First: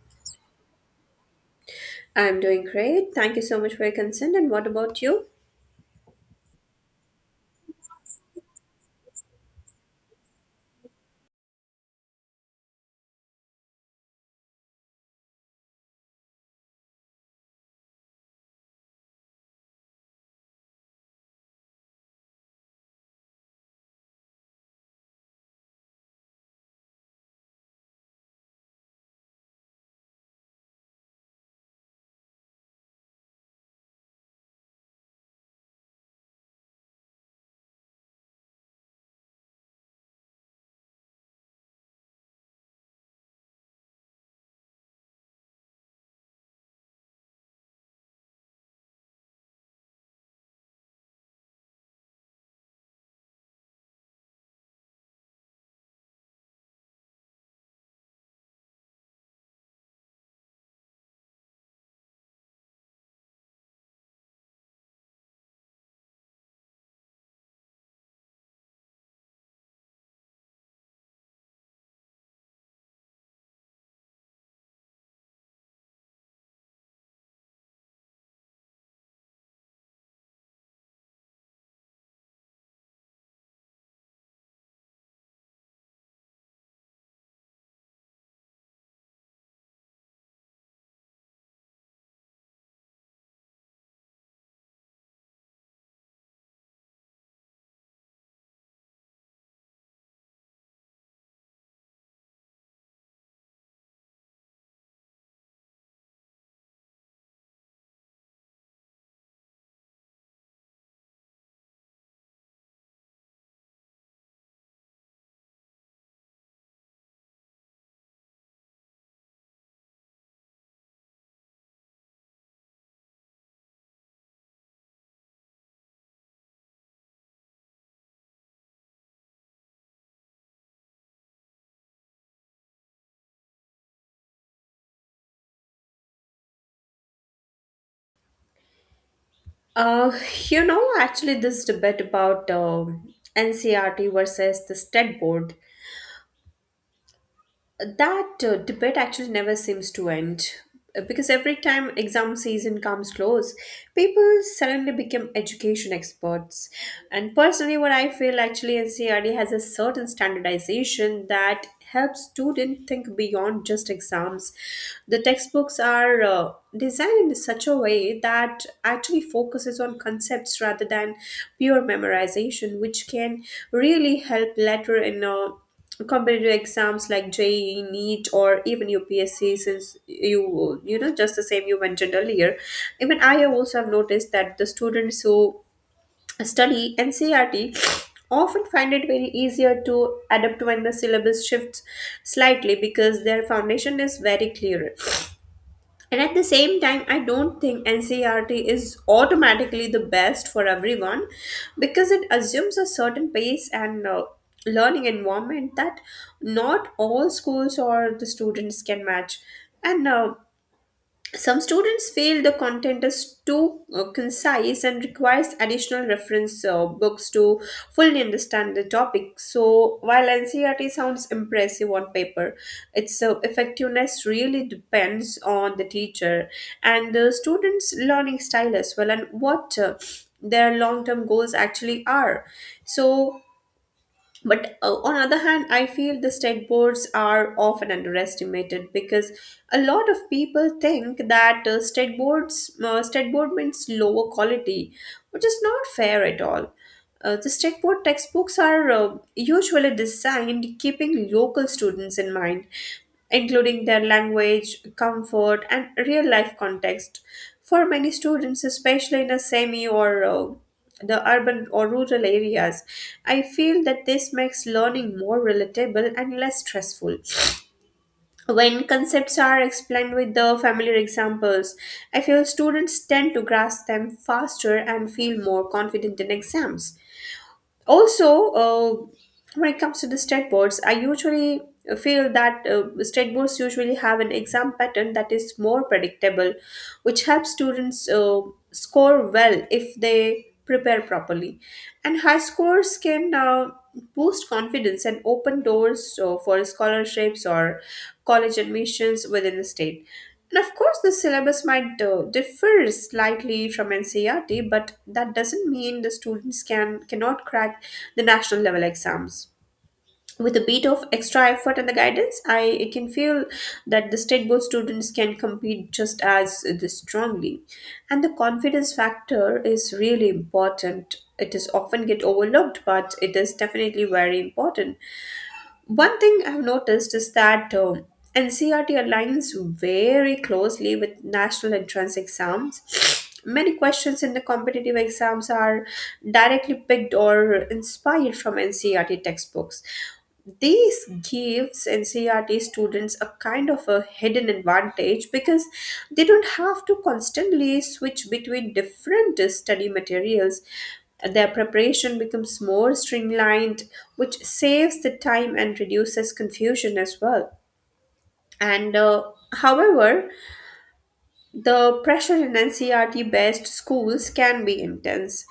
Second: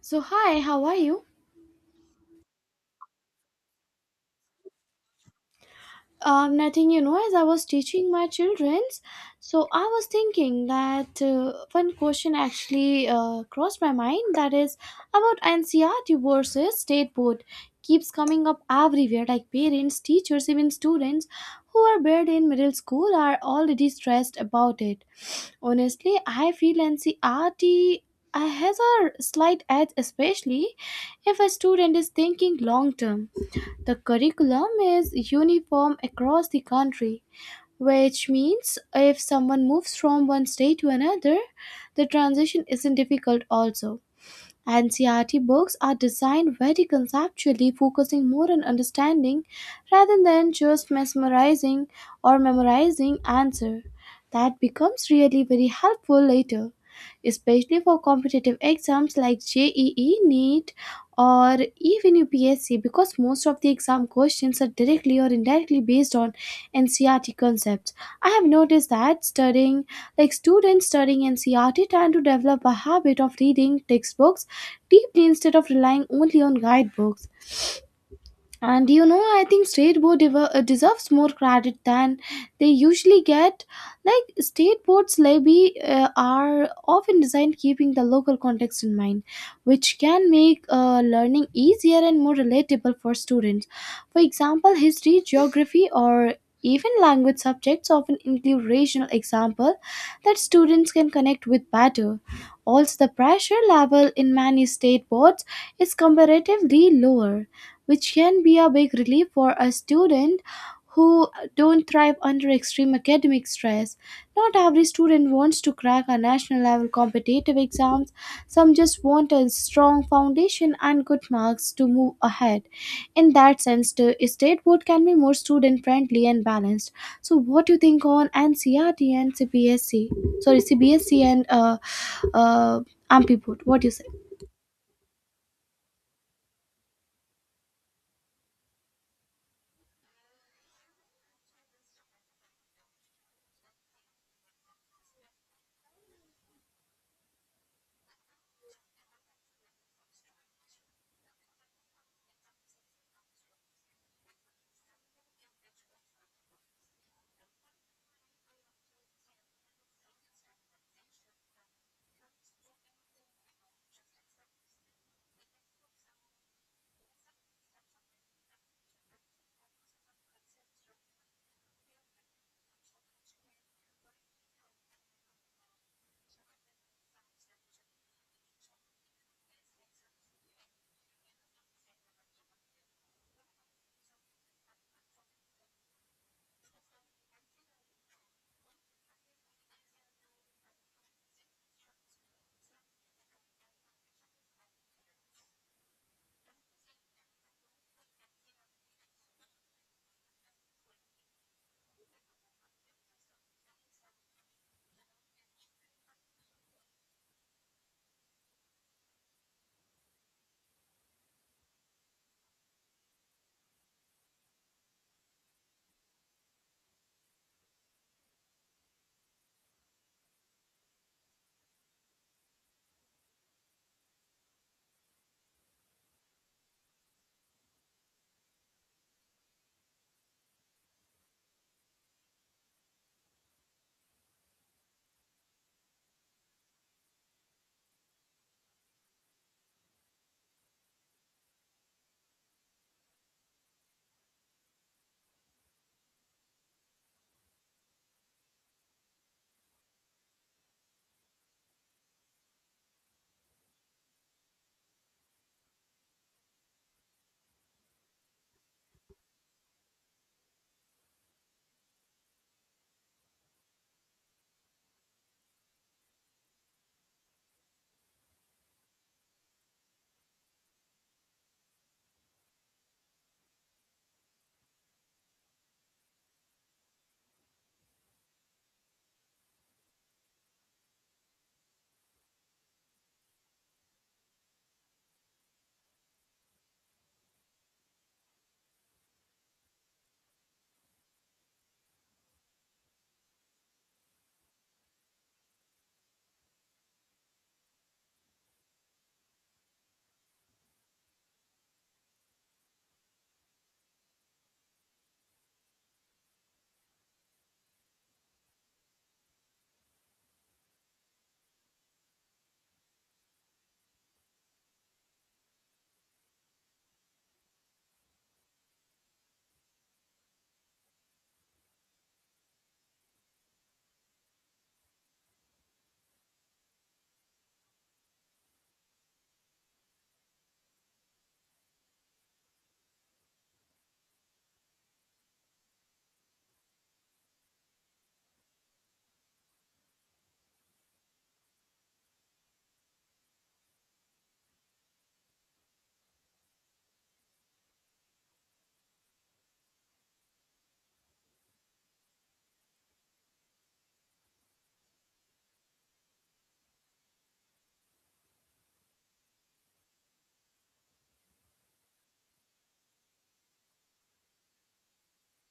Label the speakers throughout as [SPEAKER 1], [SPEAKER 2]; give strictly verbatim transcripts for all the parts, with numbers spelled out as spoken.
[SPEAKER 1] So hi, how are you?
[SPEAKER 2] I'm doing great. Thank you so much for your consent. And what about you?
[SPEAKER 1] Um, nothing, you know, as I was teaching my childrens, so I was thinking that uh, one question actually uh, crossed my mind that is about N C R T versus state board keeps coming up everywhere, like parents, teachers, even students who are bred in middle school are already stressed about it. Honestly, I feel N C R T has a slight edge, especially if a student is thinking long term. The curriculum is uniform across the country, which means if someone moves from one state to another, the transition isn't difficult also. And C R T books are designed very conceptually, focusing more on understanding rather than just mesmerizing or memorizing answer. That becomes really very helpful later, especially for competitive exams like J E E, NEET, or even U P S C, because most of the exam questions are directly or indirectly based on N C R T concepts. I have noticed that studying, like students studying N C R T, tend to develop a habit of reading textbooks deeply instead of relying only on guidebooks. And you know, I think state board dever- uh, deserves more credit than they usually get. Like state boards levy uh, are often designed keeping the local context in mind, which can make uh, learning easier and more relatable for students. For example, history, geography, or even language subjects often include regional example that students can connect with better. Also, the pressure level in many state boards is comparatively lower, which can be a big relief for a student who don't thrive under extreme academic stress. Not every student wants to crack a national level competitive exams. Some just want a strong foundation and good marks to move ahead. In that sense, the state board can be more student friendly and balanced. So, what do you think on N C R T and CBSC? Sorry, CBSC and uh, uh, A M P I board. What do you say?
[SPEAKER 2] Uh, you know, actually, this debate about um N C R T versus the state board, that uh, debate actually never seems to end. Uh, because every time exam season comes close, people suddenly become education experts. And personally, what I feel, actually N C E R T has a certain standardization that helps students think beyond just exams. The textbooks are uh, designed in such a way that actually focuses on concepts rather than pure memorization, which can really help later in a competitive exams like J E E, NEET, or even U P S C, since you you know just the same you mentioned earlier. Even I also have noticed that the students who study N C E R T often find it very easier to adapt when the syllabus shifts slightly because their foundation is very clear. And at the same time, I don't think N C E R T is automatically the best for everyone because it assumes a certain pace and uh, learning environment that not all schools or the students can match. And uh, some students feel the content is too uh, concise and requires additional reference uh, books to fully understand the topic. So, while N C R T sounds impressive on paper, its uh, effectiveness really depends on the teacher and the student's learning style as well, and what uh, their long term goals actually are. So, but uh, on other hand, I feel the state boards are often underestimated because a lot of people think that uh, state boards uh, state board means lower quality, which is not fair at all. Uh, the state board textbooks are uh, usually designed keeping local students in mind, including their language, comfort, and real life context. For many students, especially in a semi or uh, the urban or rural areas. I feel that this makes learning more relatable and less stressful. When concepts are explained with the familiar examples, I feel students tend to grasp them faster and feel more confident in exams also. Uh, when it comes to the state boards, I usually feel that uh, state boards usually have an exam pattern that is more predictable, which helps students uh, score well if they prepare properly, and high scores can uh, boost confidence and open doors uh, for scholarships or college admissions within the state. And of course, the syllabus might uh, differ slightly from N C E R T, but that doesn't mean the students can cannot crack the national level exams. With a bit of extra effort and the guidance, I, I can feel that the state board students can compete just as uh, strongly. And the confidence factor is really important. It is often get overlooked, but it is definitely very important. One thing I've noticed is that uh, N C R T aligns very closely with national entrance exams. Many questions in the competitive exams are directly picked or inspired from N C R T textbooks. This gives N C R T students a kind of a hidden advantage because they don't have to constantly switch between different uh, study materials. Their preparation becomes more streamlined, which saves the time and reduces confusion as well. And uh, however, the pressure in N C R T based schools can be intense.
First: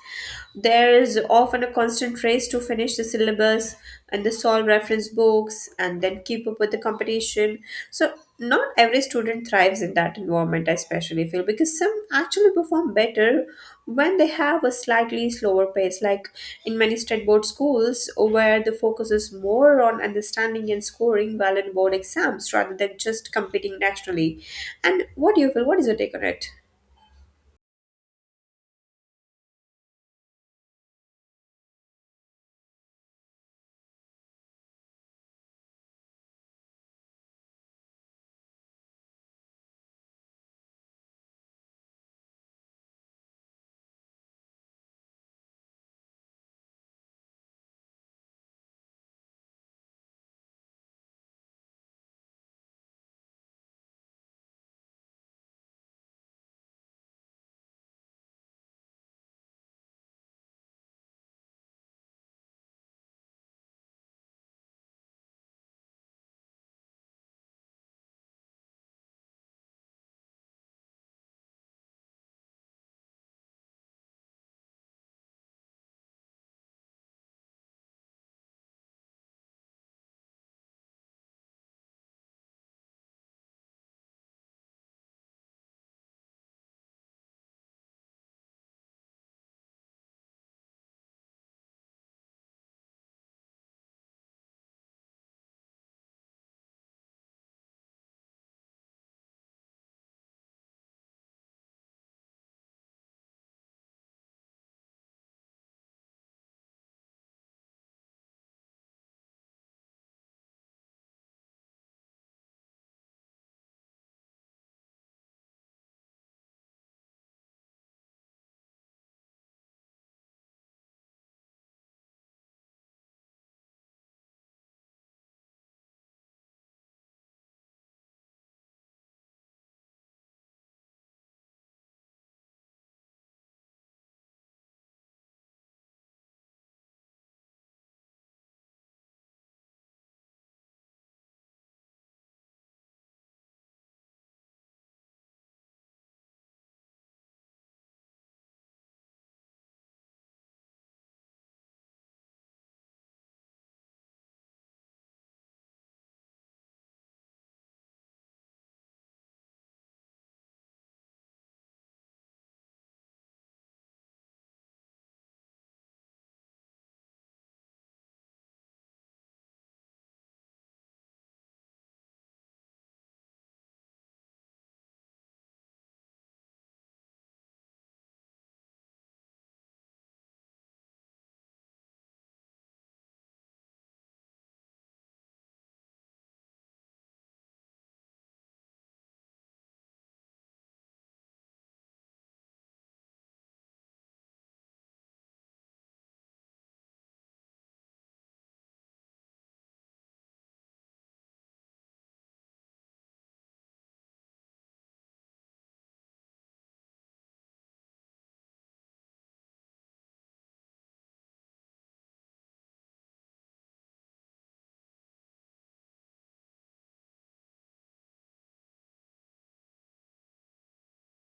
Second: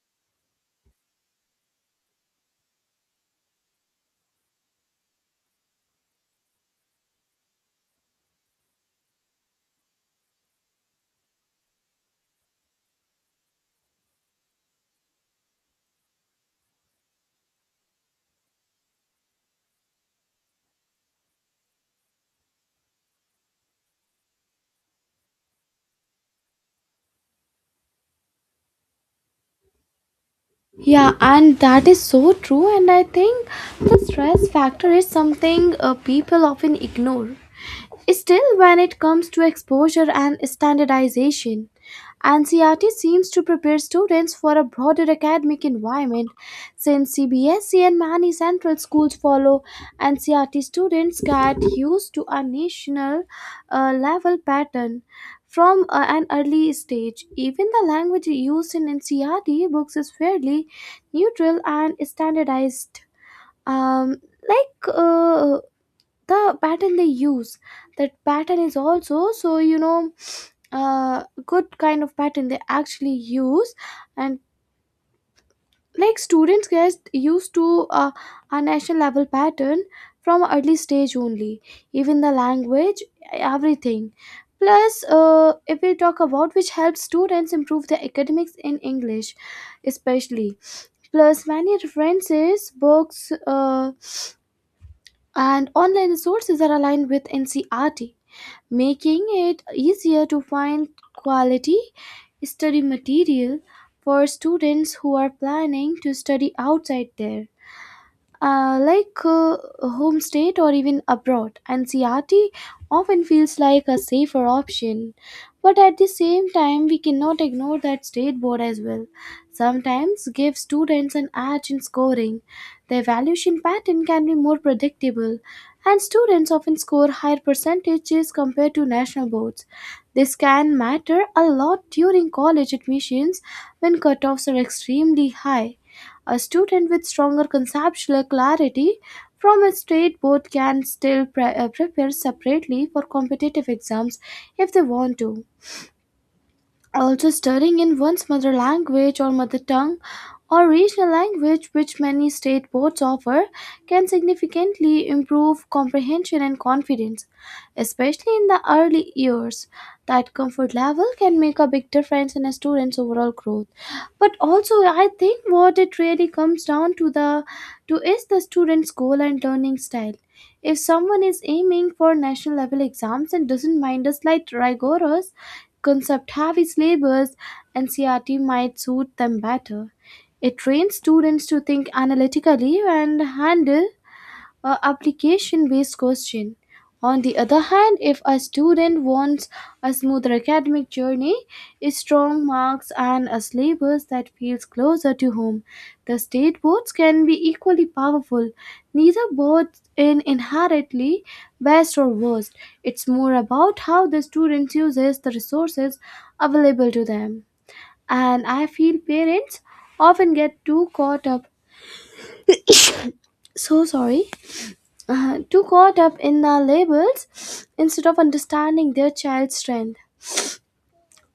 [SPEAKER 2] There is often a constant race to finish the syllabus and the solve reference books and then keep up with the competition. So not every student thrives in that environment, I especially feel, because some actually perform better when they have a slightly slower pace, like in many state board schools where the focus is more on understanding and scoring well in board exams rather than just competing nationally. And what do you feel? What is your take on it?
[SPEAKER 1] Yeah, and that is so true. And I think the stress factor is something uh, people often ignore. Still, when it comes to exposure and standardization, N C R T seems to prepare students for a broader academic environment, since C B S E and many central schools follow N C R T, students get used to a national uh, level pattern from uh, an early stage. Even the language used in N C R T books is fairly neutral and standardized. Um, like uh, the pattern they use, that pattern is also, so you know, uh, good kind of pattern they actually use. And like students get used to uh, a national level pattern from early stage only, even the language, everything. Plus uh, if we talk about, which helps students improve their academics in english, especially. Plus many references books uh, and online resources are aligned with ncrt, making it easier to find quality study material. For students who are planning to study outside there, uh, like uh, home state or even abroad, and C R T often feels like a safer option. But at the same time, we cannot ignore that state board as well sometimes give students an edge in scoring. The evaluation pattern can be more predictable, and students often score higher percentages compared to national boards. This can matter a lot during college admissions when cutoffs are extremely high. A student with stronger conceptual clarity from a state board can still pre- uh, prepare separately for competitive exams if they want to. Also, studying in one's mother language or mother tongue or regional language, which many state boards offer, can significantly improve comprehension and confidence, especially in the early years. That comfort level can make a big difference in a student's overall growth. But also, I think what it really comes down to the to is the student's goal and learning style. If someone is aiming for national level exams and doesn't mind a slight rigorous concept heavy syllabus, N C R T might suit them better. It trains students to think analytically and handle a application-based question. On the other hand, if a student wants a smoother academic journey, strong marks, and a syllabus that feels closer to home, the state boards can be equally powerful. Neither board is inherently best or worst. It's more about how the student uses the resources available to them. And I feel parents often get too caught up. So sorry, uh, too caught up in the labels instead of understanding their child's strength.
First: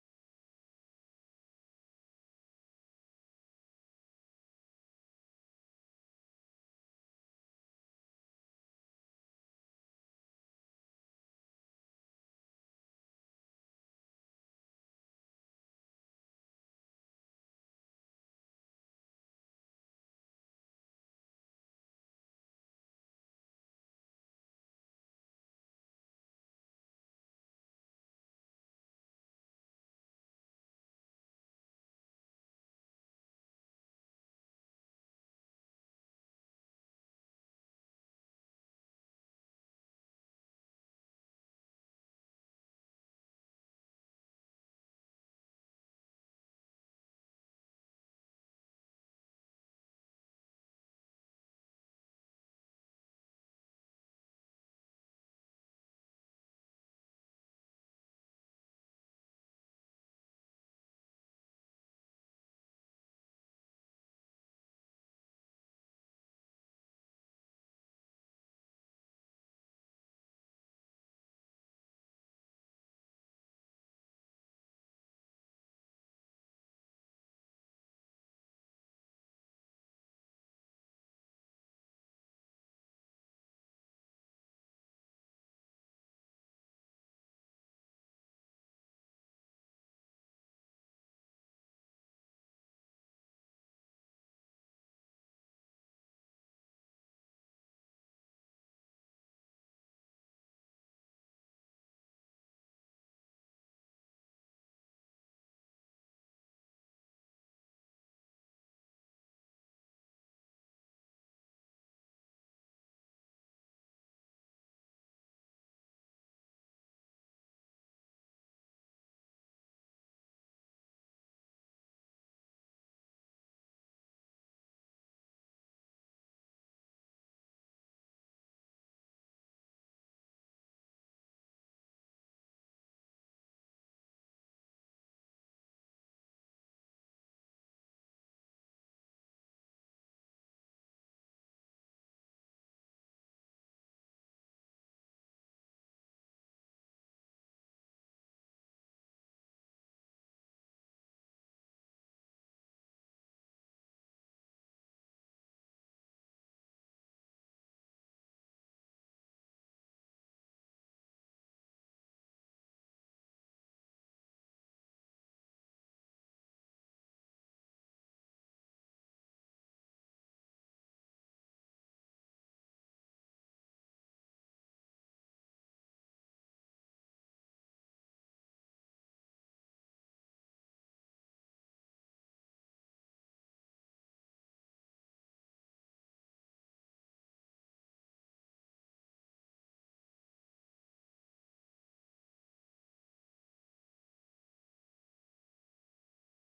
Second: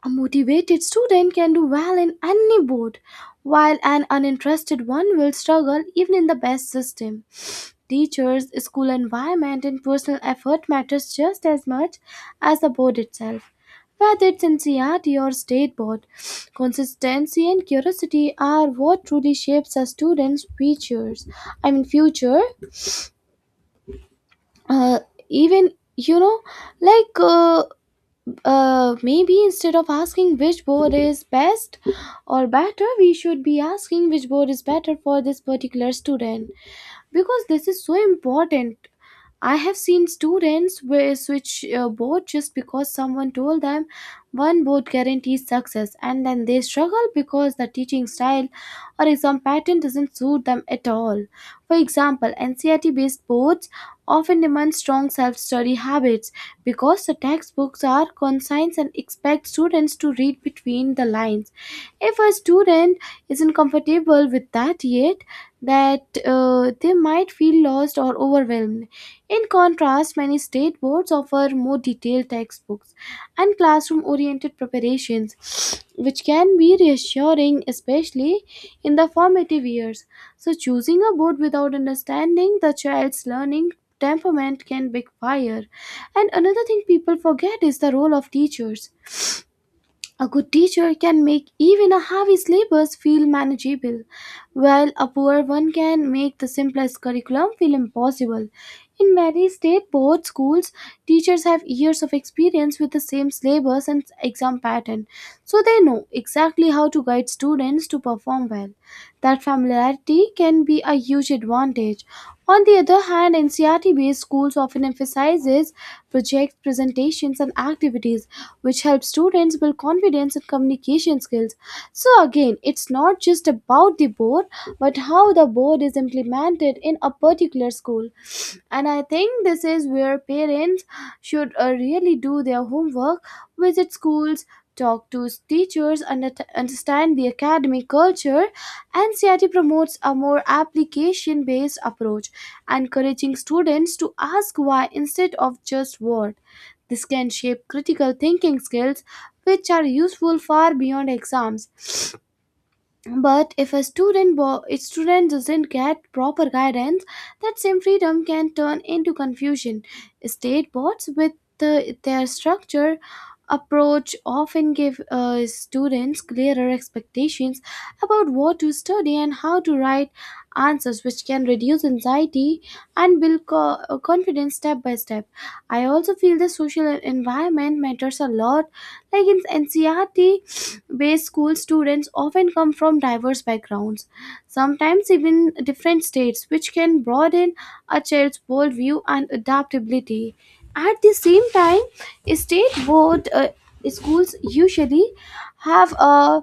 [SPEAKER 1] A motivated student can do well in any board, while an uninterested one will struggle even in the best system. Teachers, school environment, and personal effort matters just as much as the board itself. Whether it's N C R T or state board, consistency and curiosity are what truly shapes a student's futures. I mean future. Uh, even you know like uh, uh, Maybe instead of asking which board is best or better, we should be asking which board is better for this particular student, because this is so important. I have seen students where switch uh, board just because someone told them one board guarantees success, and then they struggle because the teaching style or exam pattern doesn't suit them at all. For example, ncrt based boards often demand strong self-study habits because the textbooks are concise and expect students to read between the lines. If a student isn't comfortable with that yet, that uh, they might feel lost or overwhelmed. In contrast, many state boards offer more detailed textbooks and classroom oriented preparations, which can be reassuring, especially in the formative years. So, choosing a board without understanding the child's learning temperament can backfire. And another thing people forget is the role of teachers. A good teacher can make even a heavy syllabus feel manageable, while a poor one can make the simplest curriculum feel impossible. In many state board schools, teachers have years of experience with the same syllabus and exam pattern, so they know exactly how to guide students to perform well. That familiarity can be a huge advantage. On the other hand, N C R T based schools often emphasizes projects, presentations and activities, which helps students build confidence and communication skills. So, again, it's not just about the board, but how the board is implemented in a particular school. And I think this is where parents should uh, really do their homework, visit schools, talk to teachers, under- understand the academic culture. And C I T promotes a more application based approach, encouraging students to ask why instead of just what. This can shape critical thinking skills which are useful far beyond exams. But if a student bo- a student doesn't get proper guidance, that same freedom can turn into confusion. State boards with the, their structure approach often give uh, students clearer expectations about what to study and how to write answers, which can reduce anxiety and build co- uh, confidence step by step. I also feel the social environment matters a lot. Like in ncrt based school, students often come from diverse backgrounds, sometimes even different states, which can broaden a child's worldview and adaptability. At the same time, state board uh, schools usually have a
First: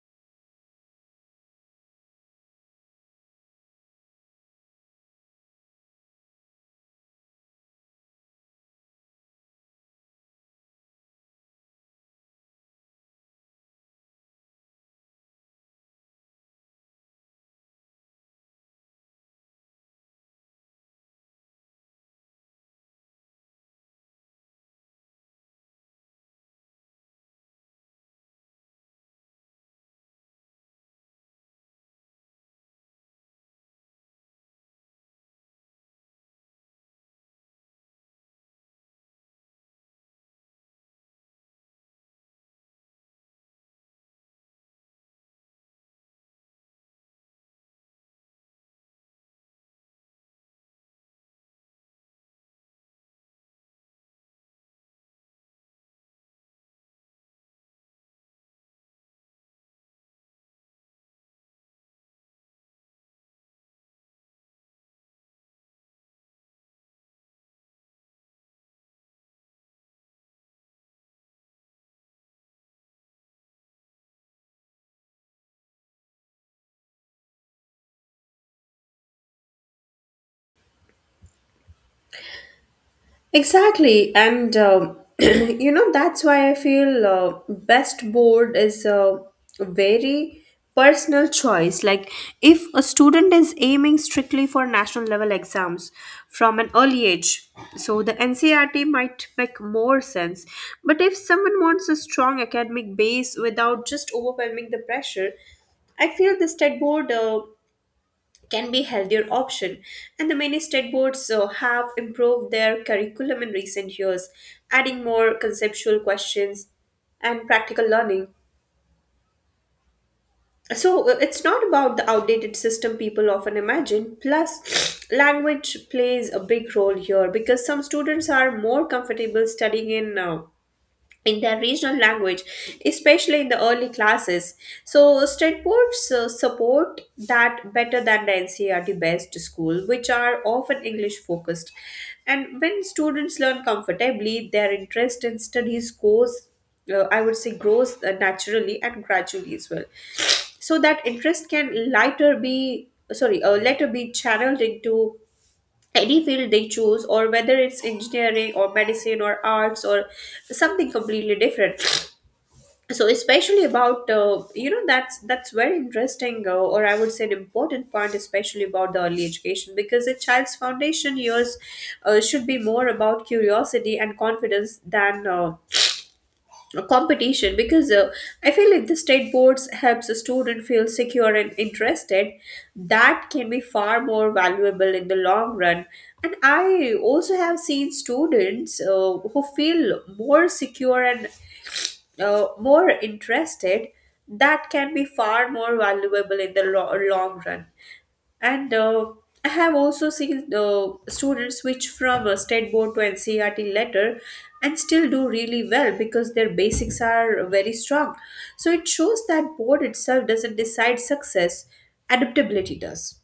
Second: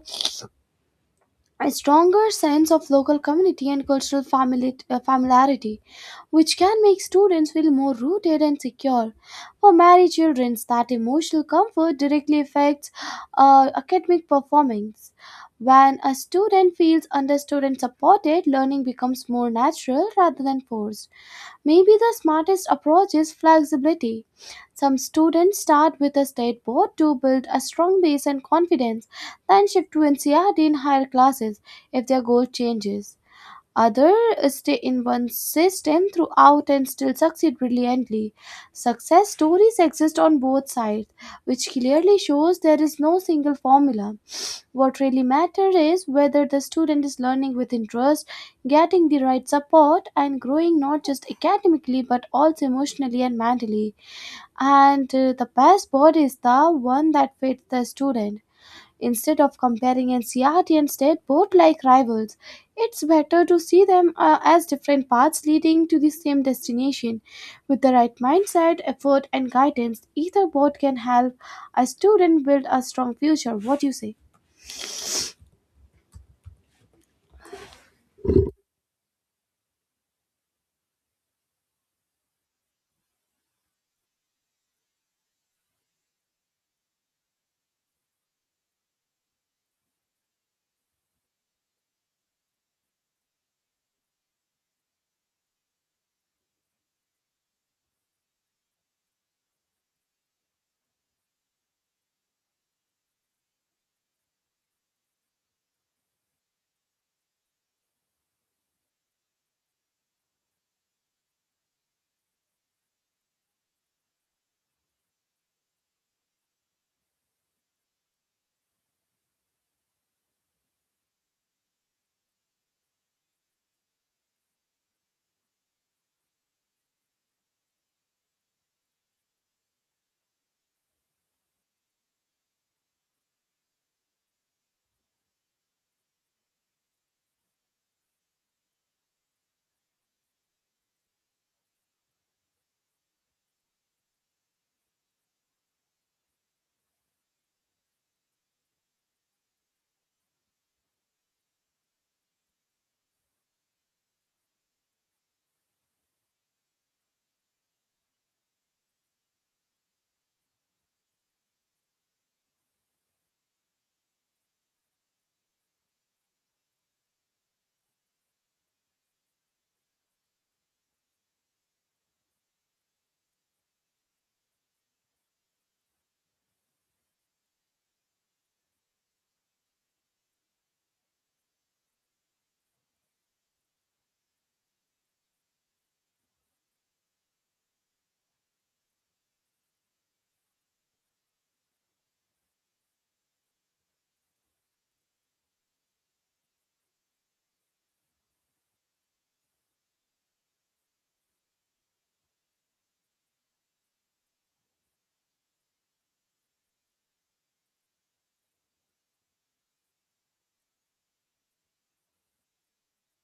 [SPEAKER 1] a stronger sense of local community and cultural famili- uh, familiarity, which can make students feel more rooted and secure. For many children, that emotional comfort directly affects uh, academic performance. When a student feels understood and supported, learning becomes more natural rather than forced. Maybe the smartest approach is flexibility. Some students start with a state board to build a strong base and confidence, then shift to N C R T in higher classes if their goal changes. Others stay in one system throughout and still succeed brilliantly. Success stories exist on both sides, which clearly shows there is no single formula. What really matters is whether the student is learning with interest, getting the right support, and growing not just academically but also emotionally and mentally. And uh, the best board is the one that fits the student. Instead of comparing N C R T and state board like rivals, it's better to see them uh, as different paths leading to the same destination. With the right mindset, effort, and guidance, either board can help a student build a strong future. What do you say?
[SPEAKER 2] Exactly, and um, you know, that's why I feel uh, best board is a very personal choice. Like, if a student is aiming strictly for national level exams from an early age, so the N C E R T might make more sense. But if someone wants a strong academic base without just overwhelming the pressure, I feel the state board Uh, can be healthier option. And the many state boards uh, have improved their curriculum in recent years, adding more conceptual questions and practical learning, so uh, it's not about the outdated system people often imagine. Plus language plays a big role here because some students are more comfortable studying in uh, in their regional language, especially in the early classes. So, state boards uh, support that better than the N C E R T based school, which are often English focused. And when students learn comfortably, their interest in studies goes, uh, I would say, grows uh, naturally and gradually as well. So that interest can later be sorry, uh, later be channeled into any field they choose, or whether it's engineering or medicine or arts or something completely different. So especially about, uh, you know, that's that's very interesting, uh, or I would say an important point, especially about the early education, because a child's foundation years uh, should be more about curiosity and confidence than uh, a competition. Because uh, I feel if the state boards helps a student feel secure and interested, that can be far more valuable in the long run. And I also have seen students uh, who feel more secure and uh, more interested, that can be far more valuable in the lo- long run. And uh, I have also seen the students switch from a state board to N C E R T letter, and still do really well because their basics are very strong. So it shows that board itself doesn't decide success, adaptability does.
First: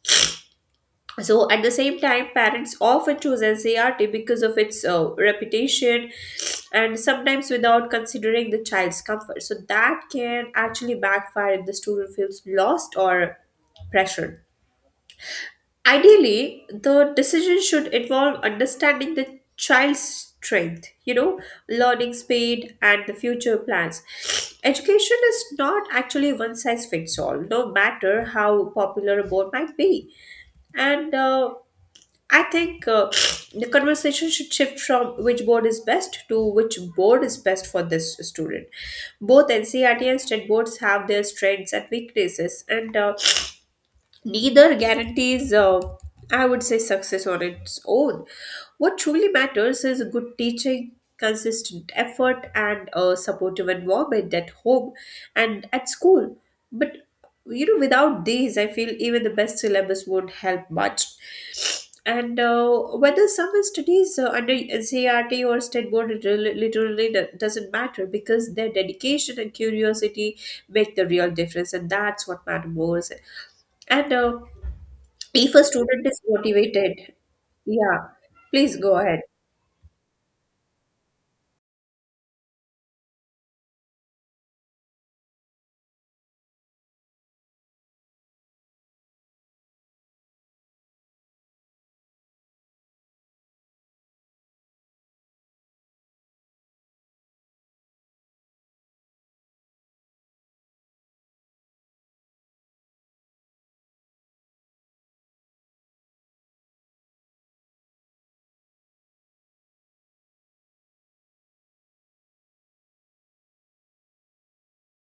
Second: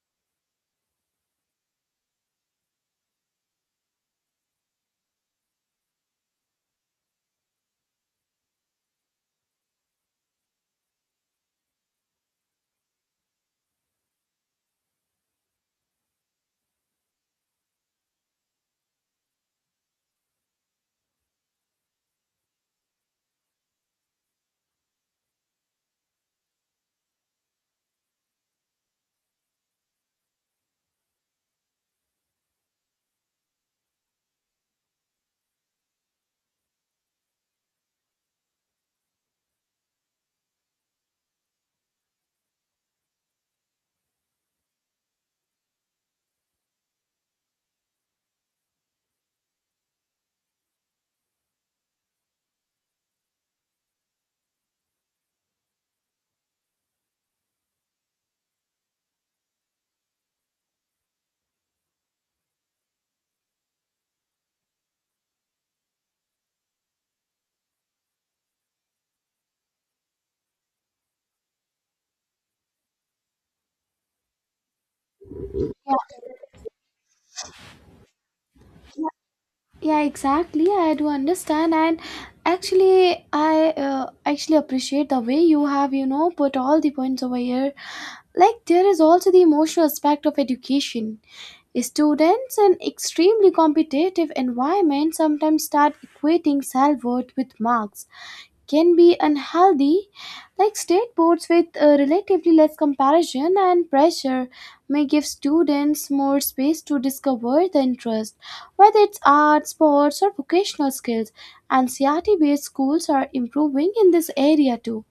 [SPEAKER 2] So at the same time, parents often choose N C E R T because of its uh, reputation, and sometimes without considering the child's comfort. So that can actually backfire if the student feels lost or pressured. Ideally, the decision should involve understanding the child's strength, you know, learning speed and the future plans. Education is not actually one size fits all, no matter how popular a board might be. And uh, I think uh, the conversation should shift from which board is best to which board is best for this student. Both N C E R T and state boards have their strengths and weaknesses, and uh, neither guarantees, uh, I would say, success on its own. What truly matters is good teaching, consistent effort, and a supportive environment at home and at school. But you know, without these, I feel even the best syllabus won't help much. And uh, whether someone studies uh, under N C E R T or state board, it really- literally do- doesn't matter, because their dedication and curiosity make the real difference, and that's what matters most. And uh, if a student is motivated, yeah, please go ahead.
[SPEAKER 1] Yeah, exactly, I do understand. And actually I uh, actually appreciate the way you have, you know, put all the points over here. Like, there is also the emotional aspect of education. Students in extremely competitive environment sometimes start equating self-worth with marks, can be unhealthy. Like state boards with uh, relatively less comparison and pressure may give students more space to discover the interest, whether it's art, sports, or vocational skills. And C R T based schools are improving in this area too.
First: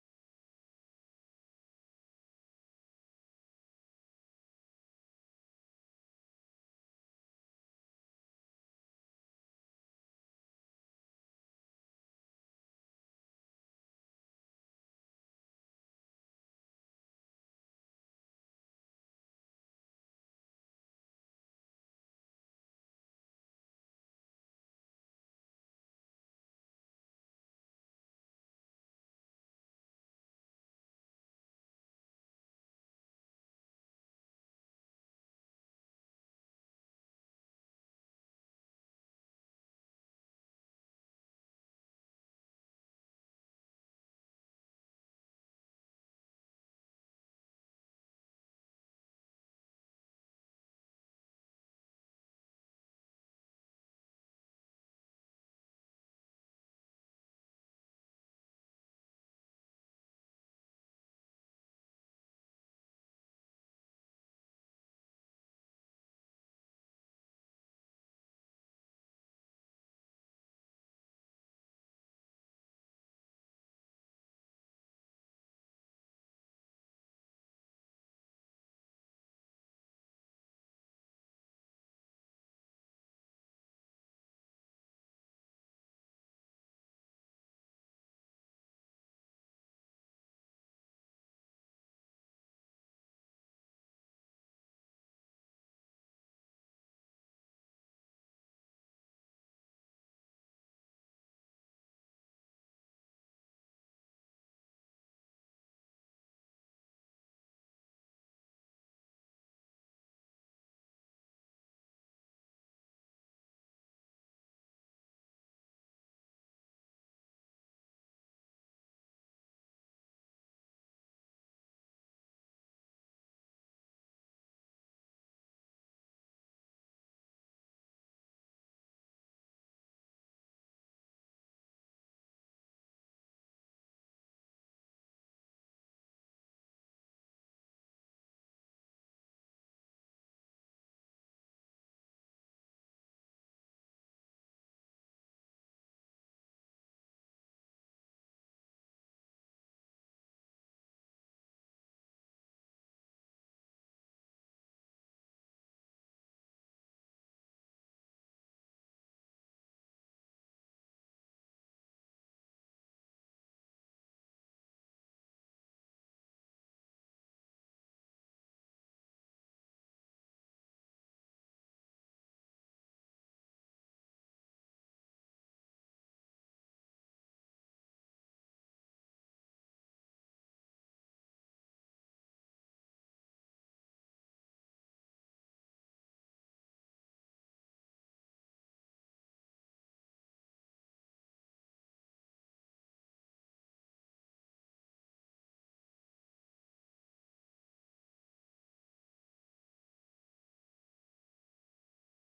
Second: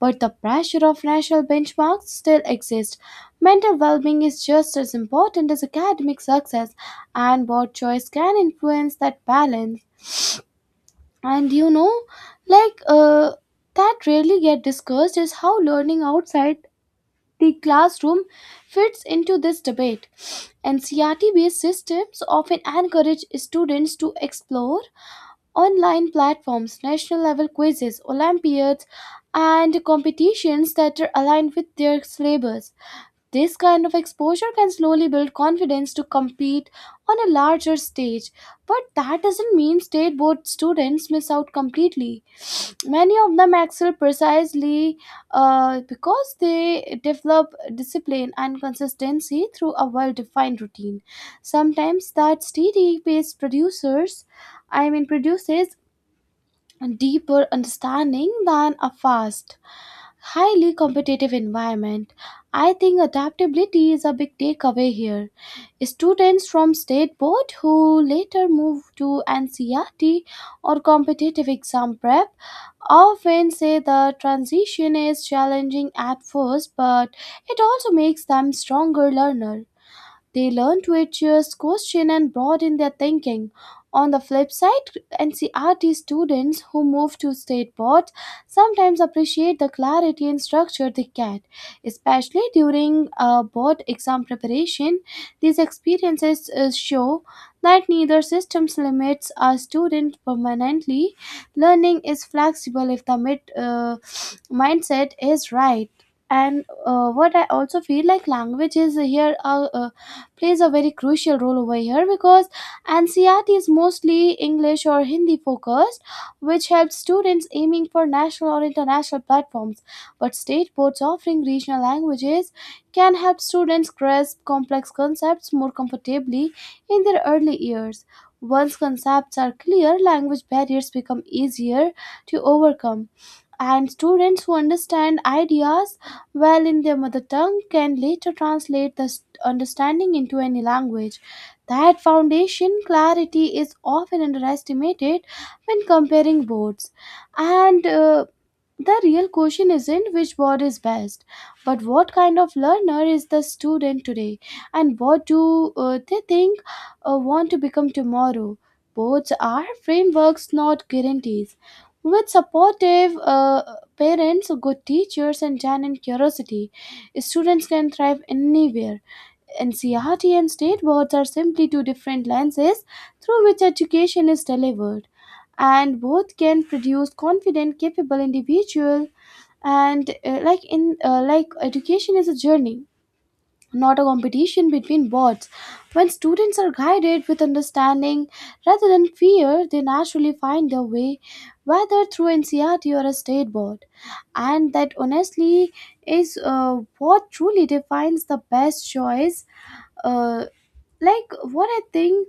[SPEAKER 1] But the pressure of national benchmarks still exists. Mental well being is just as important as academic success, and board choice can influence that balance. And you know like uh, That rarely get discussed is how learning outside the classroom fits into this debate. And CRT based systems often encourage students to explore online platforms, national level quizzes, olympiads, and competitions that are aligned with their syllabus. This kind of exposure can slowly build confidence to compete on a larger stage. But that doesn't mean state board students miss out completely. Many of them excel precisely uh, because they develop discipline and consistency through a well defined routine. Sometimes that steady pace producers, I mean, produces and deeper understanding than a fast, highly competitive environment. I think adaptability is a big takeaway here. Students from state board who later move to N C E R T or competitive exam prep often say the transition is challenging at first, but it also makes them stronger learner. They learn to adjust, question, and broaden their thinking. On the flip side, N C R T students who move to state boards sometimes appreciate the clarity and structure they get, especially during uh, board exam preparation. These experiences uh, show that neither systems limits a student permanently. Learning is flexible if the mid, uh, mindset is right. And uh, What I also feel like language is here a, a plays a very crucial role over here, because N C E R T is mostly English or Hindi focused, which helps students aiming for national or international platforms. But state boards offering regional languages can help students grasp complex concepts more comfortably in their early years. Once concepts are clear, language barriers become easier to overcome, and students who understand ideas well in their mother tongue can later translate the st- understanding into any language. That foundation clarity is often underestimated when comparing boards. And uh, The real question isn't which board is best, but what kind of learner is the student today and what do uh, they think uh, want to become tomorrow. Boards are frameworks, not guarantees. With supportive uh, parents, good teachers, and genuine curiosity, students can thrive anywhere. N C R T and state boards are simply two different lenses through which education is delivered, and both can produce confident, capable individuals. And uh, like in uh, like Education is a journey, not a competition between bots. When students are guided with understanding rather than fear, they naturally find their way, whether through N C R T or a state board. And that honestly is uh, what truly defines the best choice. Uh, like, what I think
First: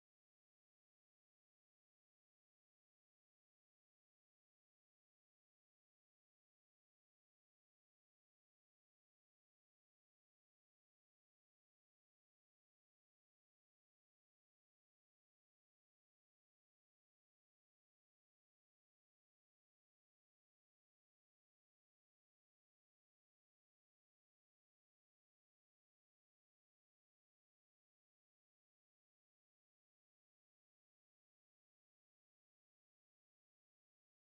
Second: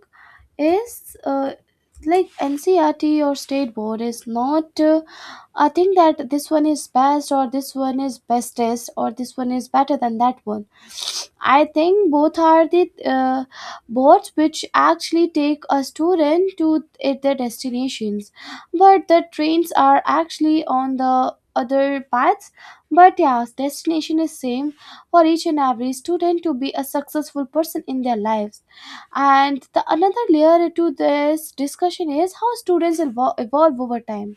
[SPEAKER 1] is. Uh, like N C R T or state board is not uh, I think that this one is best, or this one is bestest, or this one is better than that one. I think both are the uh, boats which actually take a student to th- their destinations, but the trains are actually on the other paths. But yeah, destination is same for each and every student to be a successful person in their lives. And the another layer to this discussion is how students evol- evolve over time.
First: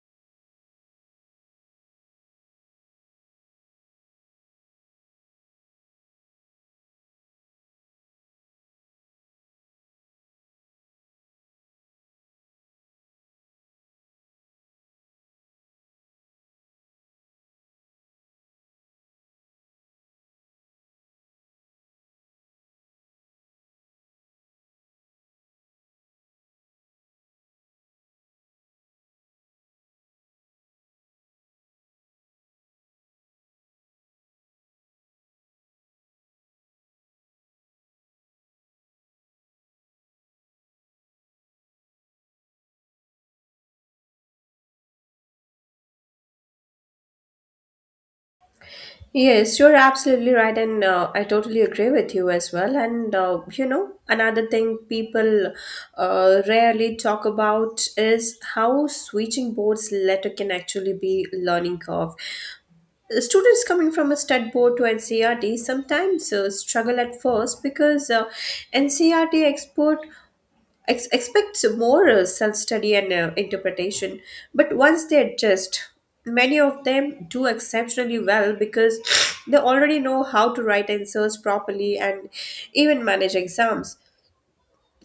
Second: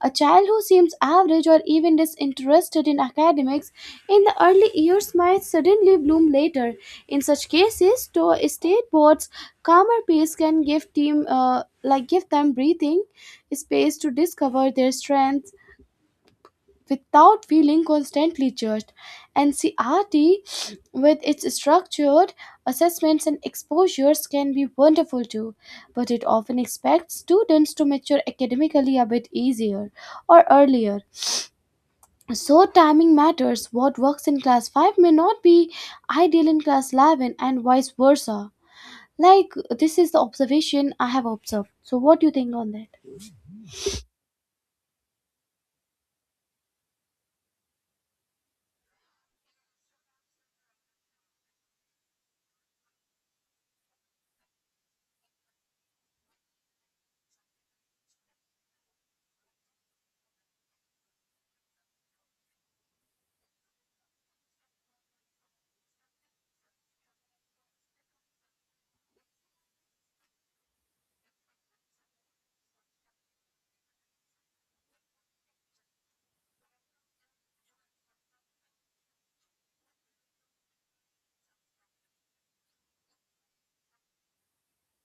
[SPEAKER 1] A child who seems average or even disinterested in academics in the early years might suddenly bloom later. In such cases, to state boards' calmer pace can give team uh, like give them breathing space to discover their strengths without feeling constantly judged. And C R T, with its structured assessments and exposures, can be wonderful too, but it often expects students to mature academically a bit easier or earlier. So, timing matters. What works in class five may not be ideal in class eleven, and vice versa. Like, this is the observation I have observed. So, what do you think on that?
[SPEAKER 2] Yes, you're absolutely right, and uh, I totally agree with you as well. And uh, you know, another thing people uh, rarely talk about is how switching boards later can actually be learning curve. Students coming from a stud board to N C R T sometimes uh, struggle at first because uh, N C R T expert ex- expects more uh, self-study and uh, interpretation. But once they adjust, many of them do exceptionally well because they already know how to write answers properly and even manage exams.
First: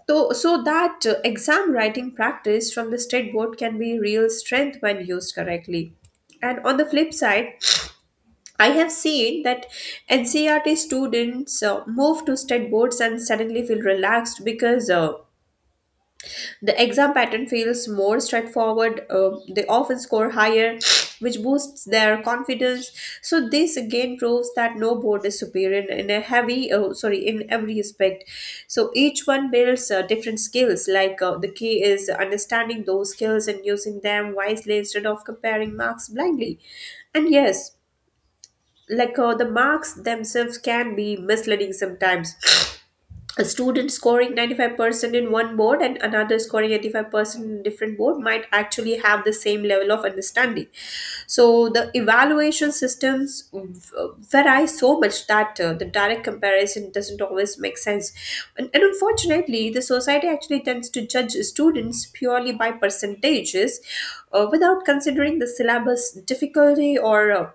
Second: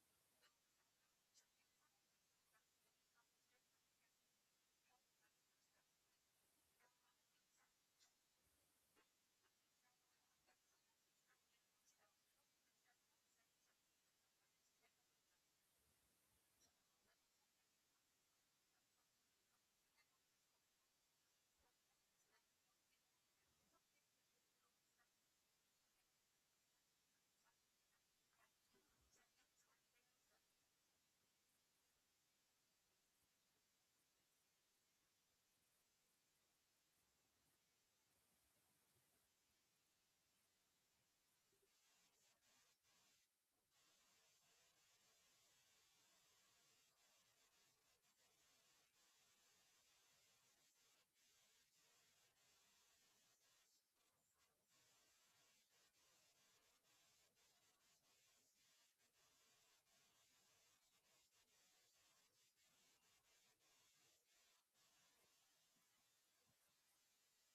[SPEAKER 2] So, so that uh, exam writing practice from the state board can be real strength when used correctly. And on the flip side, I have seen that N C E R T students uh, move to state boards and suddenly feel relaxed because uh, the exam pattern feels more straightforward. Uh, they often score higher, which boosts their confidence. So this again proves that no board is superior in a heavy, uh, sorry, in every aspect. So each one builds uh, different skills. Like, uh, the key is understanding those skills and using them wisely instead of comparing marks blindly. And yes, like, uh, the marks themselves can be misleading sometimes. A student scoring ninety-five percent in one board and another scoring eighty-five percent in different board might actually have the same level of understanding. So the evaluation systems v- vary so much that uh, the direct comparison doesn't always make sense. And, and unfortunately, the society actually tends to judge students purely by percentages, uh, without considering the syllabus difficulty or uh,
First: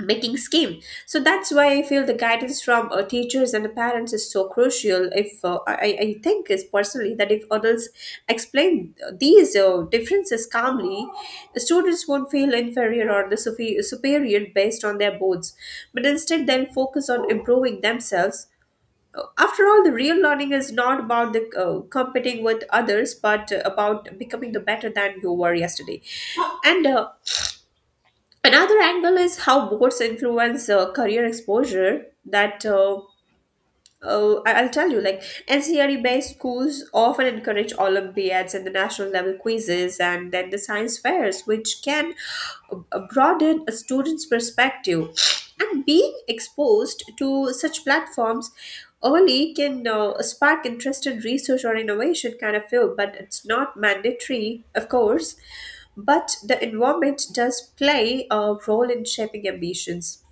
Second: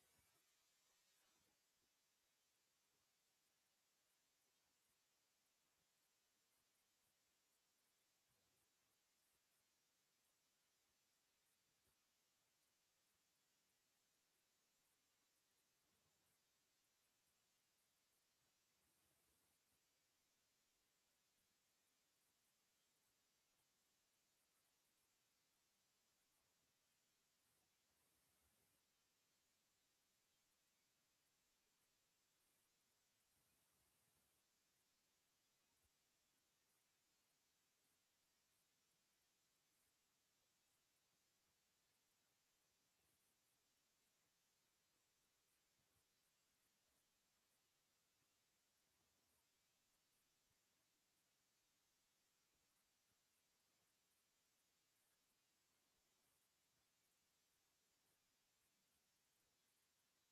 [SPEAKER 2] making scheme. So that's why I feel the guidance from uh, teachers and the parents is so crucial. If uh, I, I think is personally that if adults explain these uh, differences calmly, the students won't feel inferior or the sufe- superior based on their boards, but instead they'll focus on improving themselves. Uh, after all, the real learning is not about the uh, competing with others, but uh, about becoming the better than you were yesterday. And uh, another angle is how boards influence uh, career exposure. That uh, Oh, I- I'll tell you, like, N C E R E-based schools often encourage Olympiads and the national level quizzes and then the science fairs, which can uh, broaden a student's perspective. And being exposed to such platforms early can uh, spark interest in research or innovation, kind of feel, but it's not mandatory, of course. But the environment does play a role in shaping ambitions,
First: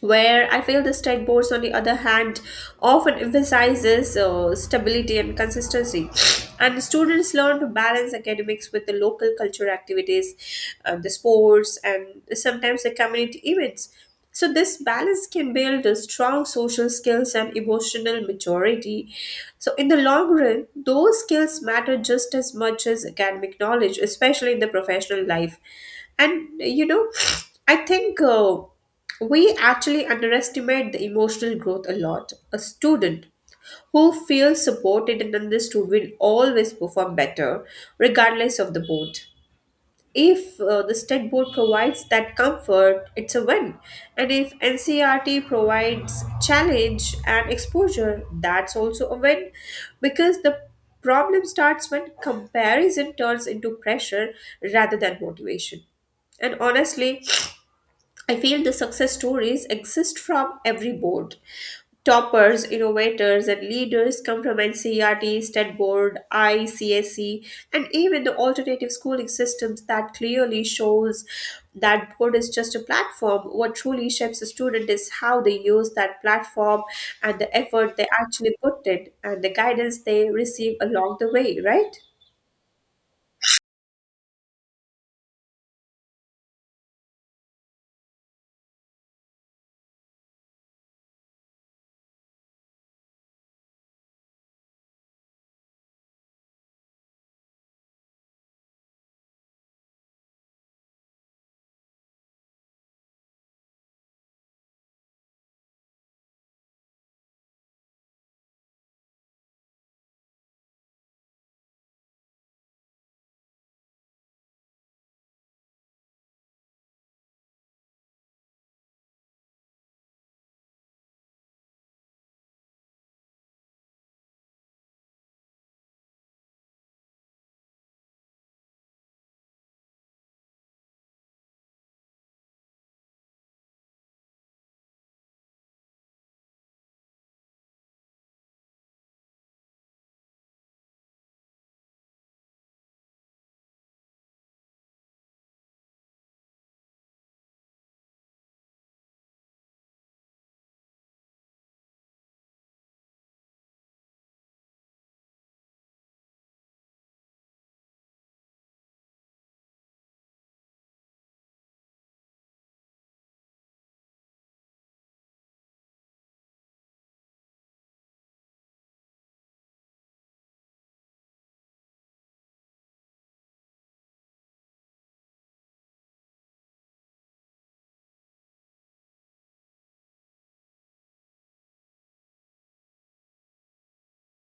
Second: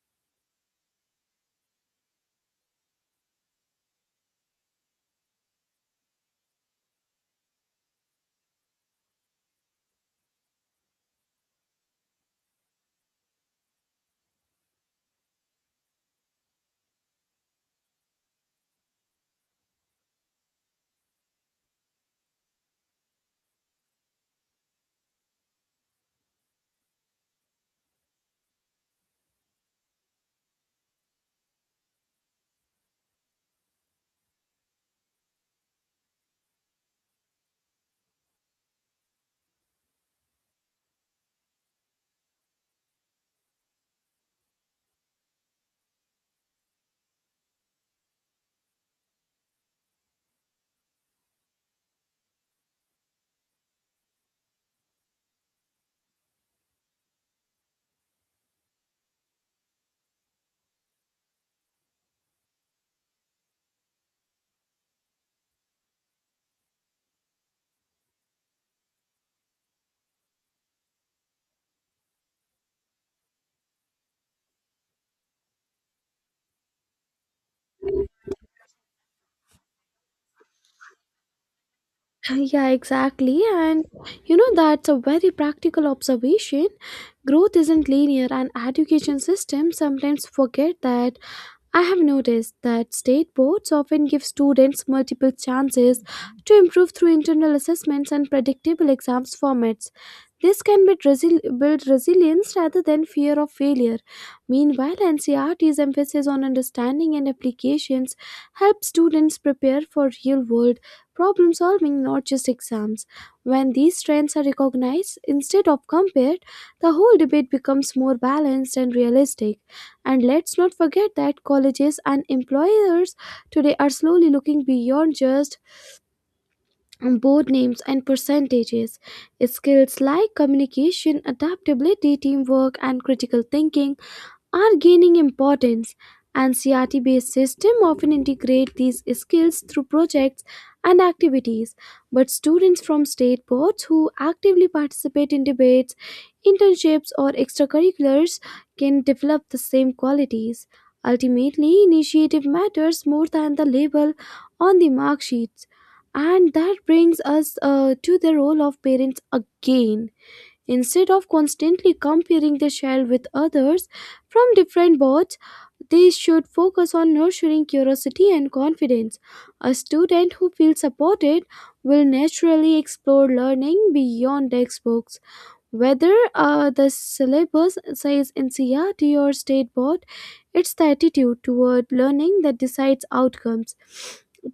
[SPEAKER 2] where I feel the state boards, on the other hand, often emphasizes uh, stability and consistency. And students learn to balance academics with the local cultural activities, uh, the sports, and sometimes the community events. So, this balance can build a strong social skills and emotional maturity. So, in the long run, those skills matter just as much as academic knowledge, especially in the professional life. And, you know, I think. Uh, we actually underestimate the emotional growth a lot. A student who feels supported and understood will always perform better, regardless of the board. If uh, the state board provides that comfort, it's a win. And if N C R T provides challenge and exposure, that's also a win, because the problem starts when comparison turns into pressure rather than motivation. And honestly, I feel the success stories exist from every board. Toppers, innovators, and leaders come from N C E R T, S T E D Board, I C S E, and even the alternative schooling systems. That clearly shows that board is just a platform. What truly shapes a student is how they use that platform and the effort they actually put in and the guidance they receive along the way, right?
[SPEAKER 1] Yeah, exactly. And you know, that's a very practical observation. Growth isn't linear, and education systems sometimes forget that. I have noticed that state boards often give students multiple chances to improve through internal assessments and predictable exams formats. This can be resi- build resilience rather than fear of failure. Meanwhile, N C R T's emphasis on understanding and applications helps students prepare for real world problem solving, not just exams. When these strengths are recognized instead of compared, the whole debate becomes more balanced and realistic. And let's not forget that colleges and employers today are slowly looking beyond just board names and percentages. Skills like communication, adaptability, teamwork, and critical thinking are gaining importance, and C R T based system often integrate these skills through projects and activities. But students from state boards who actively participate in debates, internships, or extracurriculars can develop the same qualities. Ultimately initiative matters more than the label on the mark sheets. And that brings us uh, to the role of parents again. Instead of constantly comparing the child with others from different boards, they should focus on nurturing curiosity and confidence. A student who feels supported will naturally explore learning beyond textbooks. Whether uh, the syllabus says N C R T or state board, it's the attitude toward learning that decides outcomes.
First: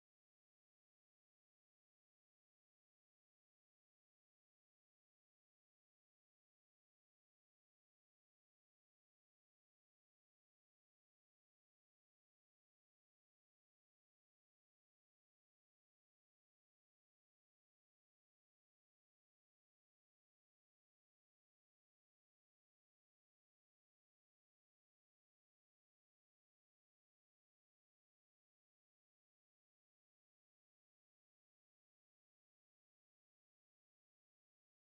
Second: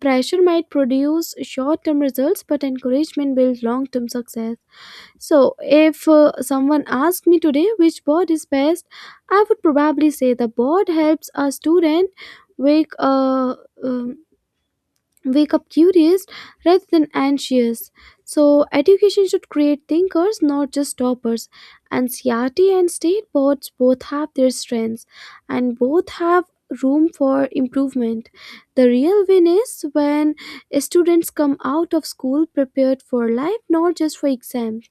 [SPEAKER 1] Pressure might produce short term results, but encouragement builds long term success. So, if uh, someone asked me today which board is best, I would probably say the board helps a student wake uh, um, wake up curious rather than anxious. So, education should create thinkers, not just toppers. And C R T and state boards both have their strengths, and both have room for improvement. The real win is when students come out of school prepared for life, not just for exams.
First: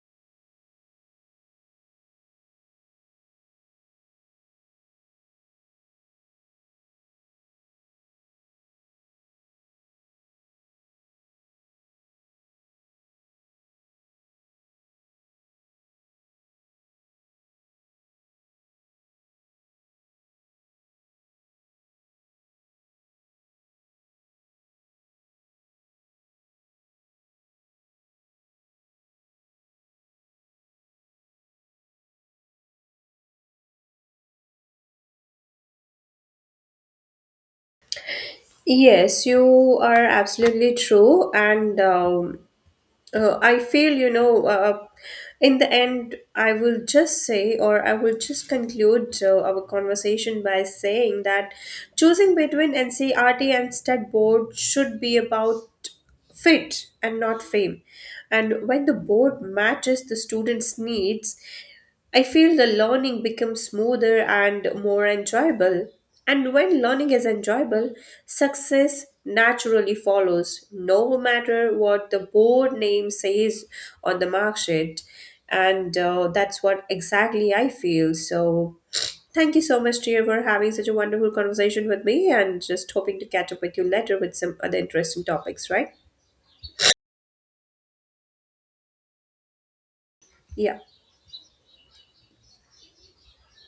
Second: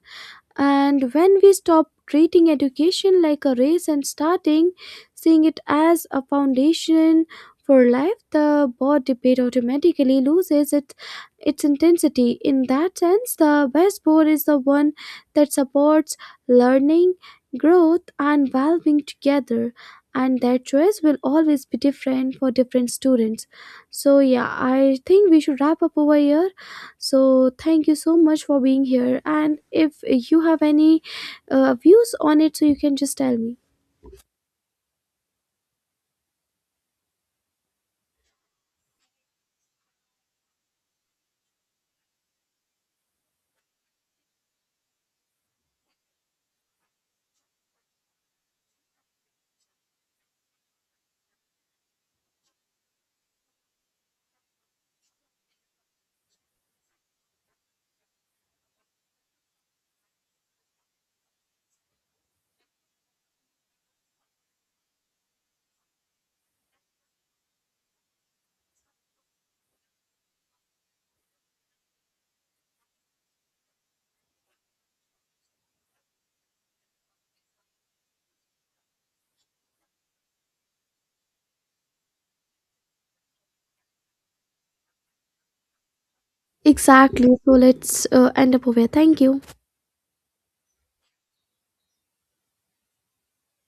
[SPEAKER 1] And when we stop treating education like a race and starting seeing it as a foundation for life, the board debate automatically loses its, its intensity. In that sense, the best board is the one that supports learning, growth, and well being together. And that choice will always be different for different students. So, yeah, I think we should wrap up over here. So, thank you so much for being here. And if you have any uh, views on it, so you can just tell me.
[SPEAKER 2] Yes, you are absolutely true. And um, uh, I feel, you know, uh, in the end, I will just say, or I will just conclude uh, our conversation by saying that choosing between N C R T and state board should be about fit and not fame. And when the board matches the students' needs, I feel the learning becomes smoother and more enjoyable. And when learning is enjoyable, success naturally follows, no matter what the board name says on the mark sheet. And uh, that's what exactly I feel. So, thank you so much, dear, for having such a wonderful conversation with me, and just hoping to catch up with you later with some other interesting topics, right?
[SPEAKER 1] Exactly. So, let's uh, end up over here. Thank you.
[SPEAKER 2] Yeah.